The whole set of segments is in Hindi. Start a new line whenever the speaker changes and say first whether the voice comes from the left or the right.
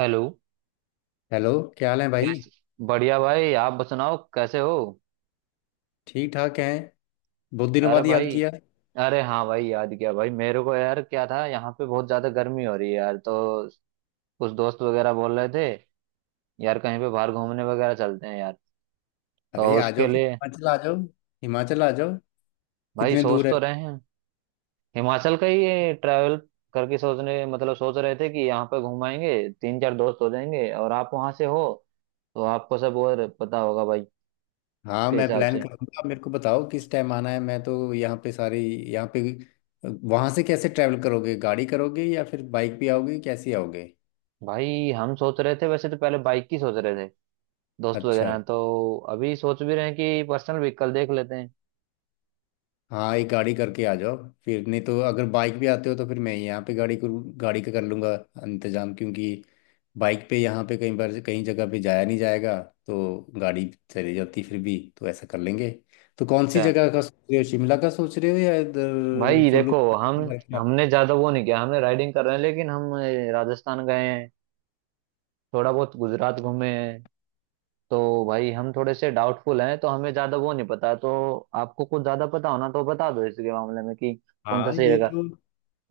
right: हेलो।
left: हेलो। क्या हाल है भाई।
right: कैसे? बढ़िया भाई, आप सुनाओ कैसे हो।
left: ठीक ठाक हैं। बहुत दिनों
right: अरे
left: बाद याद
right: भाई,
left: किया।
right: अरे हाँ भाई, याद किया भाई। मेरे को यार क्या था, यहाँ पे बहुत ज्यादा गर्मी हो रही है यार, तो कुछ दोस्त वगैरह बोल रहे थे, यार कहीं पे बाहर घूमने वगैरह चलते हैं यार। तो
left: अरे आ
right: उसके
left: जाओ फिर
right: लिए
left: हिमाचल आ जाओ। हिमाचल आ जाओ।
right: भाई
left: कितने
right: सोच
left: दूर है?
right: तो रहे हैं। हिमाचल का ही ट्रैवल करके सोचने, मतलब सोच रहे थे कि यहाँ पे घुमाएंगे। तीन चार दोस्त हो जाएंगे, और आप वहाँ से हो तो आपको सब और पता होगा भाई।
left: हाँ,
right: उसके
left: मैं
right: हिसाब
left: प्लान
right: से
left: करूंगा। आप मेरे को बताओ किस टाइम आना है। मैं तो यहाँ पे सारी यहाँ पे। वहां से कैसे ट्रैवल करोगे? गाड़ी करोगे या फिर बाइक भी आओगे? कैसे आओगे?
right: भाई हम सोच रहे थे, वैसे तो पहले बाइक की सोच रहे थे। दोस्त वगैरह
left: अच्छा।
right: हैं, तो अभी सोच भी रहे हैं कि पर्सनल व्हीकल देख लेते हैं।
left: हाँ, एक गाड़ी करके आ जाओ। फिर नहीं तो अगर बाइक भी आते हो तो फिर मैं यहाँ पे गाड़ी करूँ, गाड़ी का कर लूँगा इंतजाम, क्योंकि बाइक पे यहाँ पे कई बार कहीं जगह पे जाया नहीं जाएगा। तो गाड़ी चली जाती, फिर भी तो ऐसा कर लेंगे। तो कौन सी
right: अच्छा
left: जगह का सोच रहे हो? शिमला का सोच रहे हो या इधर
right: भाई,
left: कुल्लू
right: देखो हम
left: उधर? क्या?
right: हमने ज्यादा वो नहीं किया, हमने राइडिंग कर रहे हैं, लेकिन हम राजस्थान गए हैं, थोड़ा बहुत गुजरात घूमे हैं। तो भाई हम थोड़े से डाउटफुल हैं, तो हमें ज्यादा वो नहीं पता, तो आपको कुछ ज्यादा पता होना तो बता दो इसके मामले में कि कौन सा
left: हाँ,
right: सही
left: ये
right: रहेगा।
left: तो।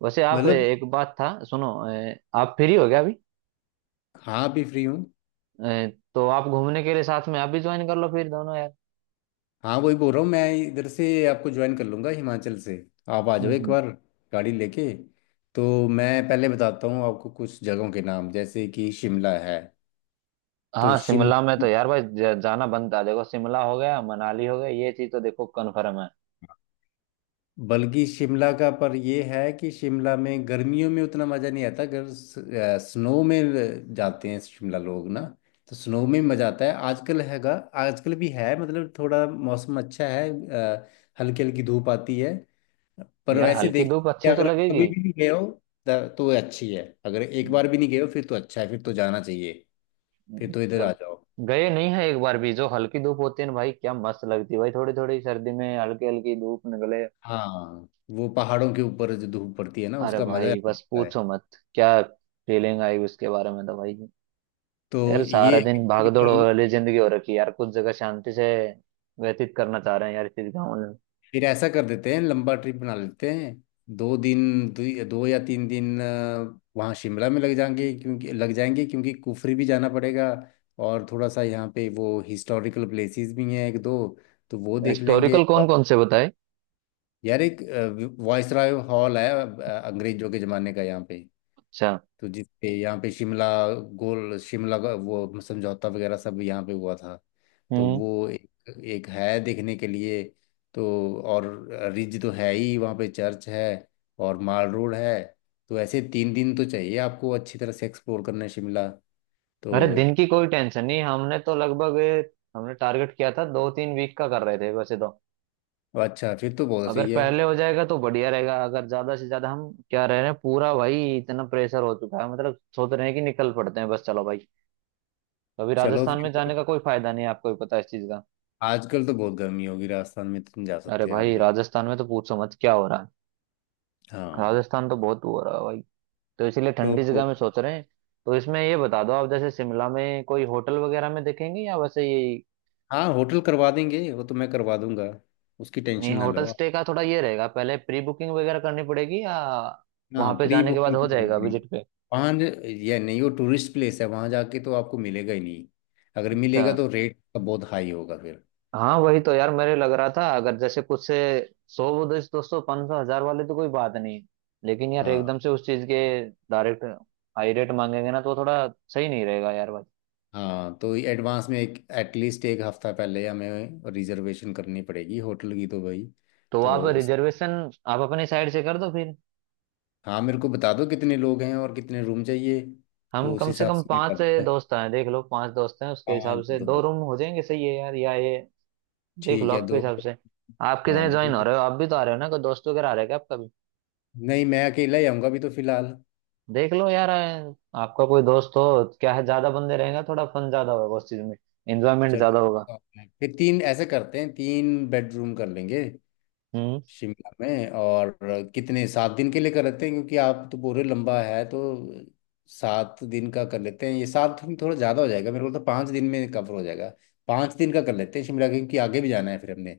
right: वैसे आप
left: मतलब।
right: एक बात था सुनो, आप फ्री हो गया अभी?
left: हाँ, भी फ्री हूँ।
right: अ, तो आप घूमने के लिए साथ में आप भी ज्वाइन कर लो फिर दोनों यार।
left: हाँ, वही बोल रहा हूँ, मैं इधर से आपको ज्वाइन कर लूँगा हिमाचल से। आप आ जाओ एक
right: हम्म।
left: बार गाड़ी लेके। तो मैं पहले बताता हूँ आपको कुछ जगहों के नाम, जैसे कि शिमला है। तो
right: हाँ, शिमला में
left: शिमला,
right: तो यार भाई जाना बनता है। देखो शिमला हो गया, मनाली हो गया, ये चीज तो देखो कन्फर्म है।
left: बल्कि शिमला का, पर ये है कि शिमला में गर्मियों में उतना मज़ा नहीं आता, अगर स्नो में जाते हैं शिमला लोग ना, तो स्नो में मज़ा आता है। आजकल हैगा। आजकल भी है, मतलब थोड़ा मौसम अच्छा है। हल्की हल्की धूप आती है। पर
right: यार
left: वैसे
right: हल्की
left: देख
right: धूप
left: कि
right: अच्छी तो
left: अगर आप
right: लगेगी,
left: कभी भी नहीं गए हो तो ये अच्छी है। अगर एक बार भी नहीं गए हो फिर तो अच्छा है, फिर तो जाना चाहिए, फिर तो इधर आ
right: जब
left: जाओ।
right: गए नहीं है एक बार भी। जो हल्की धूप होती है ना भाई, क्या मस्त लगती है भाई, थोड़ी थोड़ी सर्दी में हल्की हल्की धूप निकले।
left: हाँ, वो पहाड़ों के ऊपर जो धूप पड़ती है ना
right: अरे
left: उसका मज़ा
right: भाई बस
left: लगता है।
right: पूछो मत, क्या फीलिंग आई उसके बारे में तो भाई।
left: तो
right: यार
left: ये
right: सारा
left: है
right: दिन
left: कि
right: भागदौड़
left: अगर
right: वाली जिंदगी हो रखी है यार, कुछ जगह शांति से व्यतीत करना चाह रहे हैं यार, इस गाँव में।
left: फिर ऐसा कर देते हैं, लंबा ट्रिप बना लेते हैं। दो दिन दो या तीन दिन वहाँ शिमला में लग जाएंगे क्योंकि कुफरी भी जाना पड़ेगा। और थोड़ा सा यहाँ पे वो हिस्टोरिकल प्लेसेस भी हैं एक दो, तो वो देख लेंगे।
right: हिस्टोरिकल कौन कौन से बताए।
left: यार एक वॉइसरॉय हॉल है अंग्रेजों के ज़माने का यहाँ पे।
right: अच्छा।
left: तो जिसपे यहाँ पे शिमला, गोल शिमला का वो समझौता वगैरह सब यहाँ पे हुआ था। तो
right: हम्म।
left: वो एक, एक है देखने के लिए। तो और रिज तो है ही, वहाँ पे चर्च है और माल रोड है। तो ऐसे तीन दिन तो चाहिए आपको अच्छी तरह से एक्सप्लोर करने शिमला। तो
right: अरे दिन की कोई टेंशन नहीं, हमने तो लगभग हमने टारगेट किया था दो तीन वीक का, कर रहे थे वैसे तो।
left: अच्छा, फिर तो बहुत
right: अगर
left: सही है।
right: पहले हो जाएगा तो बढ़िया रहेगा। अगर ज्यादा से ज्यादा हम क्या रह रहे हैं पूरा भाई, इतना प्रेशर हो चुका है, मतलब सोच रहे हैं कि निकल पड़ते हैं बस चलो भाई। अभी
left: चलो
right: राजस्थान में
left: फिर।
right: जाने का कोई फायदा नहीं है, आपको भी पता है इस चीज का।
left: आजकल तो बहुत गर्मी होगी राजस्थान में, तो तुम जा
right: अरे
left: सकते हो आज
right: भाई
left: भी।
right: राजस्थान में तो पूछो मत क्या हो रहा है।
left: हाँ
right: राजस्थान तो बहुत हो रहा है भाई, तो इसीलिए ठंडी
left: तो।
right: जगह में सोच रहे हैं। तो इसमें ये बता दो आप, जैसे शिमला में कोई होटल वगैरह में देखेंगे या वैसे ये,
left: हाँ, होटल करवा देंगे, वो तो मैं करवा दूंगा। उसकी
right: नहीं
left: टेंशन ना
right: होटल
left: लो।
right: स्टे का थोड़ा ये रहेगा, पहले प्री बुकिंग वगैरह करनी पड़ेगी या
left: हाँ,
right: वहां पे
left: प्री
right: जाने के बाद
left: बुकिंग
right: हो
left: तो करनी
right: जाएगा
left: पड़ेगी।
right: विजिट पे।
left: वहाँ ये नहीं, वो टूरिस्ट प्लेस है, वहाँ जाके तो आपको मिलेगा ही नहीं। अगर
right: अच्छा।
left: मिलेगा तो रेट का बहुत हाई होगा फिर।
right: हाँ वही तो यार मेरे लग रहा था, अगर जैसे कुछ से सौ दो सौ पाँच सौ हजार वाले तो कोई बात नहीं, लेकिन यार
left: हाँ।
right: एकदम से उस चीज के डायरेक्ट हाई रेट मांगेंगे ना तो थोड़ा सही नहीं रहेगा यार भाई।
left: हाँ, तो एडवांस में एक एटलीस्ट एक हफ्ता पहले हमें रिजर्वेशन करनी पड़ेगी होटल की, तो भाई।
right: तो आप
left: तो उस।
right: रिजर्वेशन आप अपनी साइड से कर दो फिर।
left: हाँ, मेरे को बता दो कितने लोग हैं और कितने रूम चाहिए।
right: हम
left: तो उस
right: कम से
left: हिसाब
right: कम
left: से मैं
right: पांच
left: करूँगा।
right: दोस्त हैं, देख लो पांच दोस्त हैं, उसके हिसाब
left: पाँच
right: से दो
left: दो।
right: रूम हो जाएंगे, सही है यार या ये? देख लो
left: ठीक है
right: आपके
left: दो।
right: हिसाब से, आप कितने
left: हाँ दो,
right: ज्वाइन हो रहे हो? आप भी तो आ रहे हो ना, कोई दोस्त वगैरह आ रहा है क्या आपका भी?
left: नहीं, मैं अकेला ही आऊँगा अभी तो फिलहाल।
right: देख लो यार, आपका कोई दोस्त हो, क्या है ज्यादा बंदे रहेंगे थोड़ा फन ज्यादा होगा उस चीज में, एंजॉयमेंट ज्यादा
left: चलो।
right: होगा।
left: हाँ, फिर तीन ऐसे करते हैं, तीन बेडरूम कर लेंगे
right: हम्म।
left: शिमला में। और कितने, सात दिन के लिए कर लेते हैं क्योंकि आप तो पूरे लंबा है तो। सात दिन का कर लेते हैं, ये सात दिन थोड़ा ज़्यादा हो जाएगा। मेरे को तो पाँच दिन में कवर हो जाएगा। पाँच दिन का कर लेते हैं शिमला, क्योंकि आगे भी जाना है फिर हमने।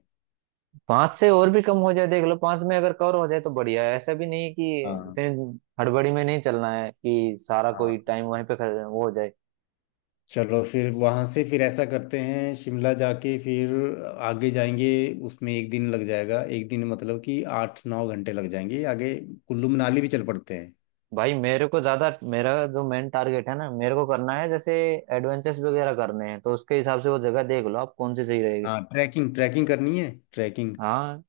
right: पांच से और भी कम हो जाए देख लो, पांच में अगर कवर हो जाए तो बढ़िया है। ऐसा भी नहीं है कि
left: हाँ।
right: इतनी हड़बड़ी में नहीं चलना है कि सारा कोई
left: हाँ,
right: टाइम वहीं पे वो हो जाए।
left: चलो फिर, वहाँ से फिर ऐसा करते हैं, शिमला जाके फिर आगे जाएंगे। उसमें एक दिन लग जाएगा, एक दिन मतलब कि आठ नौ घंटे लग जाएंगे। आगे कुल्लू मनाली भी चल पड़ते हैं।
right: भाई मेरे को ज्यादा, मेरा जो मेन टारगेट है ना, मेरे को करना है जैसे एडवेंचर्स वगैरह करने हैं, तो उसके हिसाब से वो जगह देख लो आप कौन सी सही रहेगी।
left: हाँ ट्रैकिंग, ट्रैकिंग करनी है, ट्रैकिंग।
right: हाँ।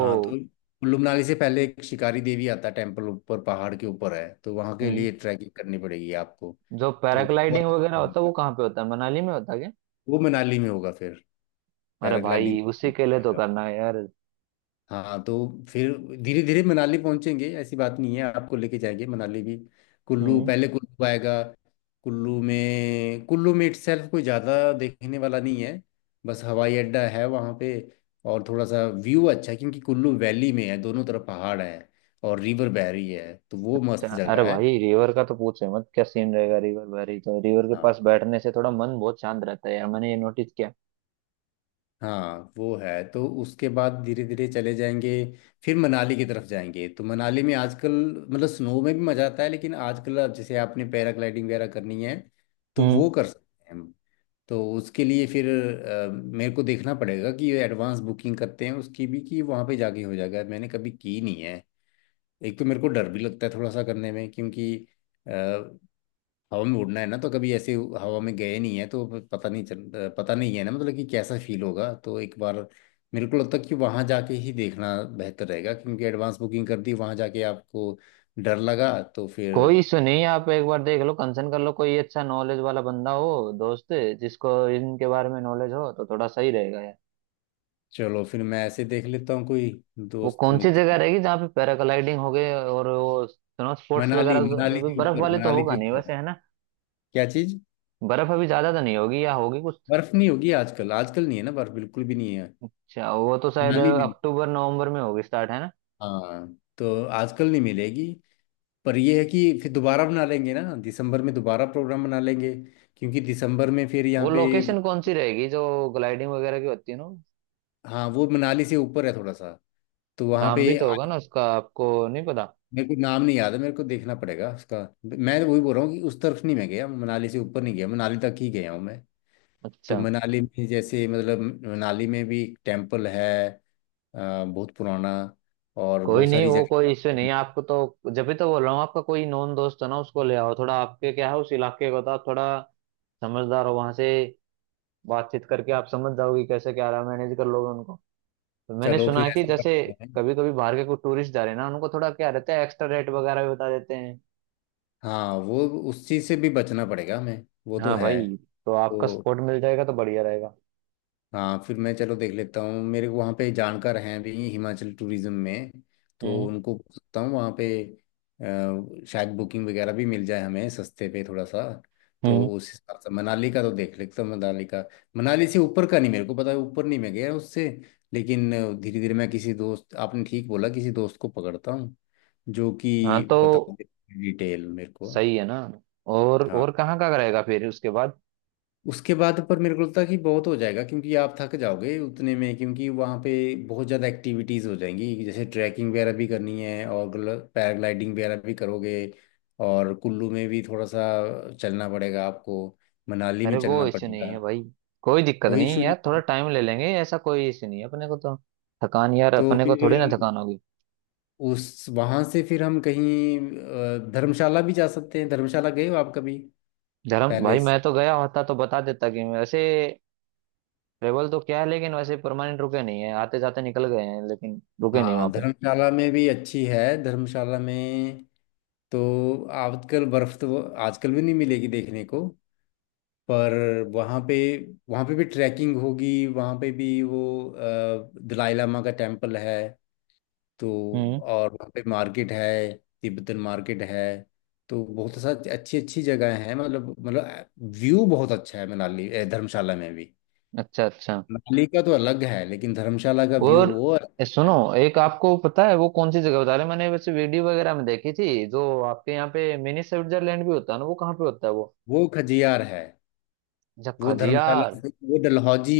left: हाँ तो कुल्लू मनाली से पहले एक शिकारी देवी आता है, टेम्पल, ऊपर पहाड़ के ऊपर है, तो वहाँ के
right: हम्म।
left: लिए ट्रैकिंग करनी पड़ेगी आपको।
right: जो
left: तो वो
right: पैराग्लाइडिंग वगैरह होता है वो कहाँ पे होता है, मनाली में होता है क्या?
left: वो मनाली में होगा फिर,
right: अरे
left: पैराग्लाइडिंग।
right: भाई उसी के लिए तो करना है यार।
left: हाँ तो फिर धीरे धीरे मनाली पहुंचेंगे, ऐसी बात नहीं है, आपको लेके जाएंगे मनाली भी। कुल्लू,
right: हम्म।
left: पहले कुल्लू आएगा। कुल्लू में इटसेल्फ कोई ज़्यादा देखने वाला नहीं है, बस हवाई अड्डा है वहाँ पे। और थोड़ा सा व्यू अच्छा है क्योंकि कुल्लू वैली में है, दोनों तरफ पहाड़ है, और रिवर बह रही है, तो वो मस्त
right: अरे
left: जगह है।
right: भाई रिवर का तो पूछे मत, क्या सीन रहेगा, रिवर वैली तो, रिवर के पास
left: हाँ।
right: बैठने से थोड़ा मन बहुत शांत रहता है यार, मैंने ये नोटिस किया।
left: हाँ, वो है, तो उसके बाद धीरे धीरे चले जाएंगे। फिर मनाली की तरफ जाएंगे, तो मनाली में आजकल, मतलब स्नो में भी मजा आता है लेकिन आजकल, अब जैसे आपने पैराग्लाइडिंग वगैरह करनी है तो
right: हम्म।
left: वो कर सकते हैं हम। तो उसके लिए फिर मेरे को देखना पड़ेगा कि ये एडवांस बुकिंग करते हैं उसकी भी, कि वहाँ पे जाके हो जाएगा, मैंने कभी की नहीं है। एक तो मेरे को डर भी लगता है थोड़ा सा करने में, क्योंकि हवा में उड़ना है ना, तो कभी ऐसे हवा में गए नहीं है, तो पता नहीं है ना, मतलब कि कैसा फील होगा, तो एक बार मेरे को लगता है कि वहां जाके ही देखना बेहतर रहेगा, क्योंकि एडवांस बुकिंग कर दी वहां जाके आपको डर लगा तो फिर।
right: कोई इशू नहीं है, आप एक बार देख लो, कंसर्न कर लो, कोई अच्छा नॉलेज वाला बंदा हो दोस्त जिसको इनके बारे में नॉलेज हो, तो थोड़ा सही रहेगा यार।
left: चलो फिर मैं ऐसे देख लेता हूँ कोई
right: वो
left: दोस्त
right: कौन सी जगह
left: मित्र।
right: रहेगी जहाँ पे पैराग्लाइडिंग हो गए और वो स्नो स्पोर्ट्स
left: मनाली,
right: वगैरह?
left: मनाली
right: अभी
left: के
right: बर्फ
left: ऊपर
right: वाले तो
left: मनाली
right: होगा
left: के
right: नहीं
left: ऊपर
right: वैसे,
left: है।
right: है ना?
left: क्या चीज?
right: बर्फ अभी ज्यादा तो नहीं होगी या होगी कुछ?
left: बर्फ नहीं होगी आजकल आजकल नहीं है ना, बर्फ बिल्कुल भी नहीं है।
right: अच्छा, वो तो शायद
left: मनाली में नहीं।
right: अक्टूबर नवंबर में होगी स्टार्ट, है ना?
left: हाँ, तो आजकल नहीं मिलेगी। पर ये है कि फिर दोबारा बना लेंगे ना, दिसंबर में दोबारा प्रोग्राम बना लेंगे, क्योंकि दिसंबर में फिर यहाँ
right: वो
left: पे।
right: लोकेशन कौन सी रहेगी जो ग्लाइडिंग वगैरह की होती है ना?
left: हाँ, वो मनाली से ऊपर है थोड़ा सा, तो वहाँ
right: नाम भी
left: पे।
right: तो होगा ना उसका, आपको नहीं पता?
left: मेरे को नाम नहीं याद है, मेरे को देखना पड़ेगा उसका। मैं तो वही बोल रहा हूँ कि उस तरफ नहीं मैं गया, मनाली से ऊपर नहीं गया, मनाली तक ही गया हूँ मैं। तो
right: अच्छा।
left: मनाली में जैसे, मतलब मनाली में भी टेम्पल है, बहुत पुराना और
right: कोई
left: बहुत
right: नहीं
left: सारी
right: वो
left: जगह।
right: कोई इश्यू नहीं है, आपको तो जब भी तो बोल रहा हूँ, आपका कोई नॉन दोस्त है ना उसको ले आओ, थोड़ा आपके क्या है उस इलाके का, तो आप थोड़ा समझदार हो वहां से, बातचीत करके आप समझ जाओगे कैसे क्या रहा, मैनेज कर लोगे उनको। तो मैंने
left: चलो
right: सुना
left: फिर
right: है कि
left: ऐसा
right: जैसे
left: करते हैं।
right: कभी कभी बाहर के कोई टूरिस्ट जा रहे हैं ना, उनको थोड़ा क्या रहता है, एक्स्ट्रा रेट वगैरह भी बता देते हैं।
left: हाँ, वो उस चीज़ से भी बचना पड़ेगा हमें, वो तो
right: हाँ
left: है।
right: भाई, तो आपका
left: तो।
right: सपोर्ट मिल जाएगा तो बढ़िया रहेगा।
left: हाँ, फिर मैं चलो देख लेता हूँ, मेरे वहाँ पे जानकार हैं भी हिमाचल टूरिज्म में, तो
right: हम्म।
left: उनको पूछ सकता हूँ वहाँ पे। शायद बुकिंग वगैरह भी मिल जाए हमें सस्ते पे थोड़ा सा। तो
right: हम्म।
left: उस हिसाब से मनाली का तो देख लेता हूँ, मनाली का। मनाली से ऊपर का नहीं मेरे को पता है, ऊपर नहीं मैं गया उससे, लेकिन धीरे धीरे मैं किसी दोस्त, आपने ठीक बोला, किसी दोस्त को पकड़ता हूँ जो कि
right: हाँ, तो
left: बता दे डिटेल मेरे को।
right: सही है ना?
left: हाँ।
right: और कहाँ का रहेगा फिर उसके बाद?
left: उसके बाद, पर मेरे को लगता है कि बहुत हो जाएगा, क्योंकि आप थक जाओगे उतने में, क्योंकि वहाँ पे बहुत ज़्यादा एक्टिविटीज़ हो जाएंगी, जैसे ट्रैकिंग वगैरह भी करनी है और पैराग्लाइडिंग वगैरह भी करोगे, और कुल्लू में भी थोड़ा सा चलना पड़ेगा आपको, मनाली
right: अरे
left: में
right: वो
left: चलना
right: इश्यू नहीं
left: पड़ेगा।
right: है भाई, कोई दिक्कत
left: कोई
right: नहीं है
left: इशू
right: यार, थोड़ा
left: नहीं।
right: टाइम ले लेंगे, ऐसा कोई इश्यू नहीं है अपने को तो। थकान यार
left: तो
right: अपने को
left: फिर
right: थोड़ी ना थकान होगी।
left: उस, वहाँ से फिर हम कहीं, धर्मशाला भी जा सकते हैं। धर्मशाला गए हो आप कभी?
right: धर्म
left: पहले।
right: भाई मैं तो गया होता तो बता देता कि वैसे ट्रेवल तो क्या है, लेकिन वैसे परमानेंट रुके नहीं है, आते जाते निकल गए हैं, लेकिन रुके नहीं वहां
left: हाँ,
right: पे।
left: धर्मशाला में भी अच्छी है धर्मशाला में, तो आजकल बर्फ तो आजकल भी नहीं मिलेगी देखने को। पर वहाँ पे वहाँ पे भी ट्रैकिंग होगी, वहाँ पे भी वो दलाई लामा का टेम्पल है। तो
right: हम्म।
left: और वहाँ पे मार्केट है, तिब्बतन मार्केट है। तो बहुत सा अच्छी अच्छी जगह है, मतलब व्यू बहुत अच्छा है मनाली, धर्मशाला में भी।
right: अच्छा अच्छा।
left: मनाली का तो अलग है लेकिन धर्मशाला का व्यू
right: और
left: वो अलग है।
right: सुनो एक, आपको पता है वो कौन सी जगह बता रहे हैं? मैंने वैसे वीडियो वगैरह में देखी थी, जो आपके यहाँ पे मिनी स्विट्जरलैंड भी होता है ना, वो कहाँ पे होता है वो?
left: वो खजियार है। वो
right: झक्खाजियार।
left: वो डलहौजी,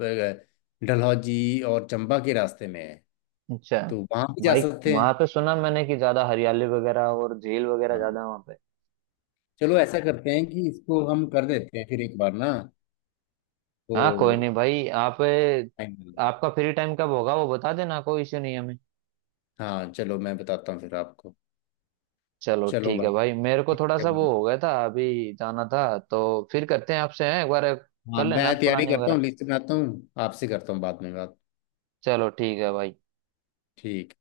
left: डलहौजी और चंबा के रास्ते में है।
right: अच्छा।
left: तो वहां भी जा
right: भाई
left: सकते
right: वहां
left: हैं।
right: पे सुना मैंने कि ज्यादा हरियाली वगैरह और झील वगैरह ज्यादा
left: हाँ,
right: है वहां पे।
left: चलो ऐसा करते हैं कि इसको हम कर देते हैं फिर एक बार ना।
right: हाँ, कोई
left: तो
right: नहीं भाई। आप
left: फाइनल।
right: आपका फ्री टाइम कब होगा वो बता देना, कोई इश्यू नहीं है हमें।
left: हाँ, चलो मैं बताता हूँ फिर आपको।
right: चलो
left: चलो
right: ठीक है
left: भाई।
right: भाई, मेरे को
left: ठीक
right: थोड़ा
left: है
right: सा
left: भाई।
right: वो हो गया था अभी, जाना था, तो फिर करते हैं आपसे हैं एक बार।
left: हाँ,
right: कर
left: मैं
right: लेना आप
left: तैयारी
right: प्लानिंग
left: करता
right: वगैरह।
left: हूँ, लिस्ट बनाता हूँ, आपसे करता हूँ बाद में बात।
right: चलो ठीक है भाई।
left: ठीक।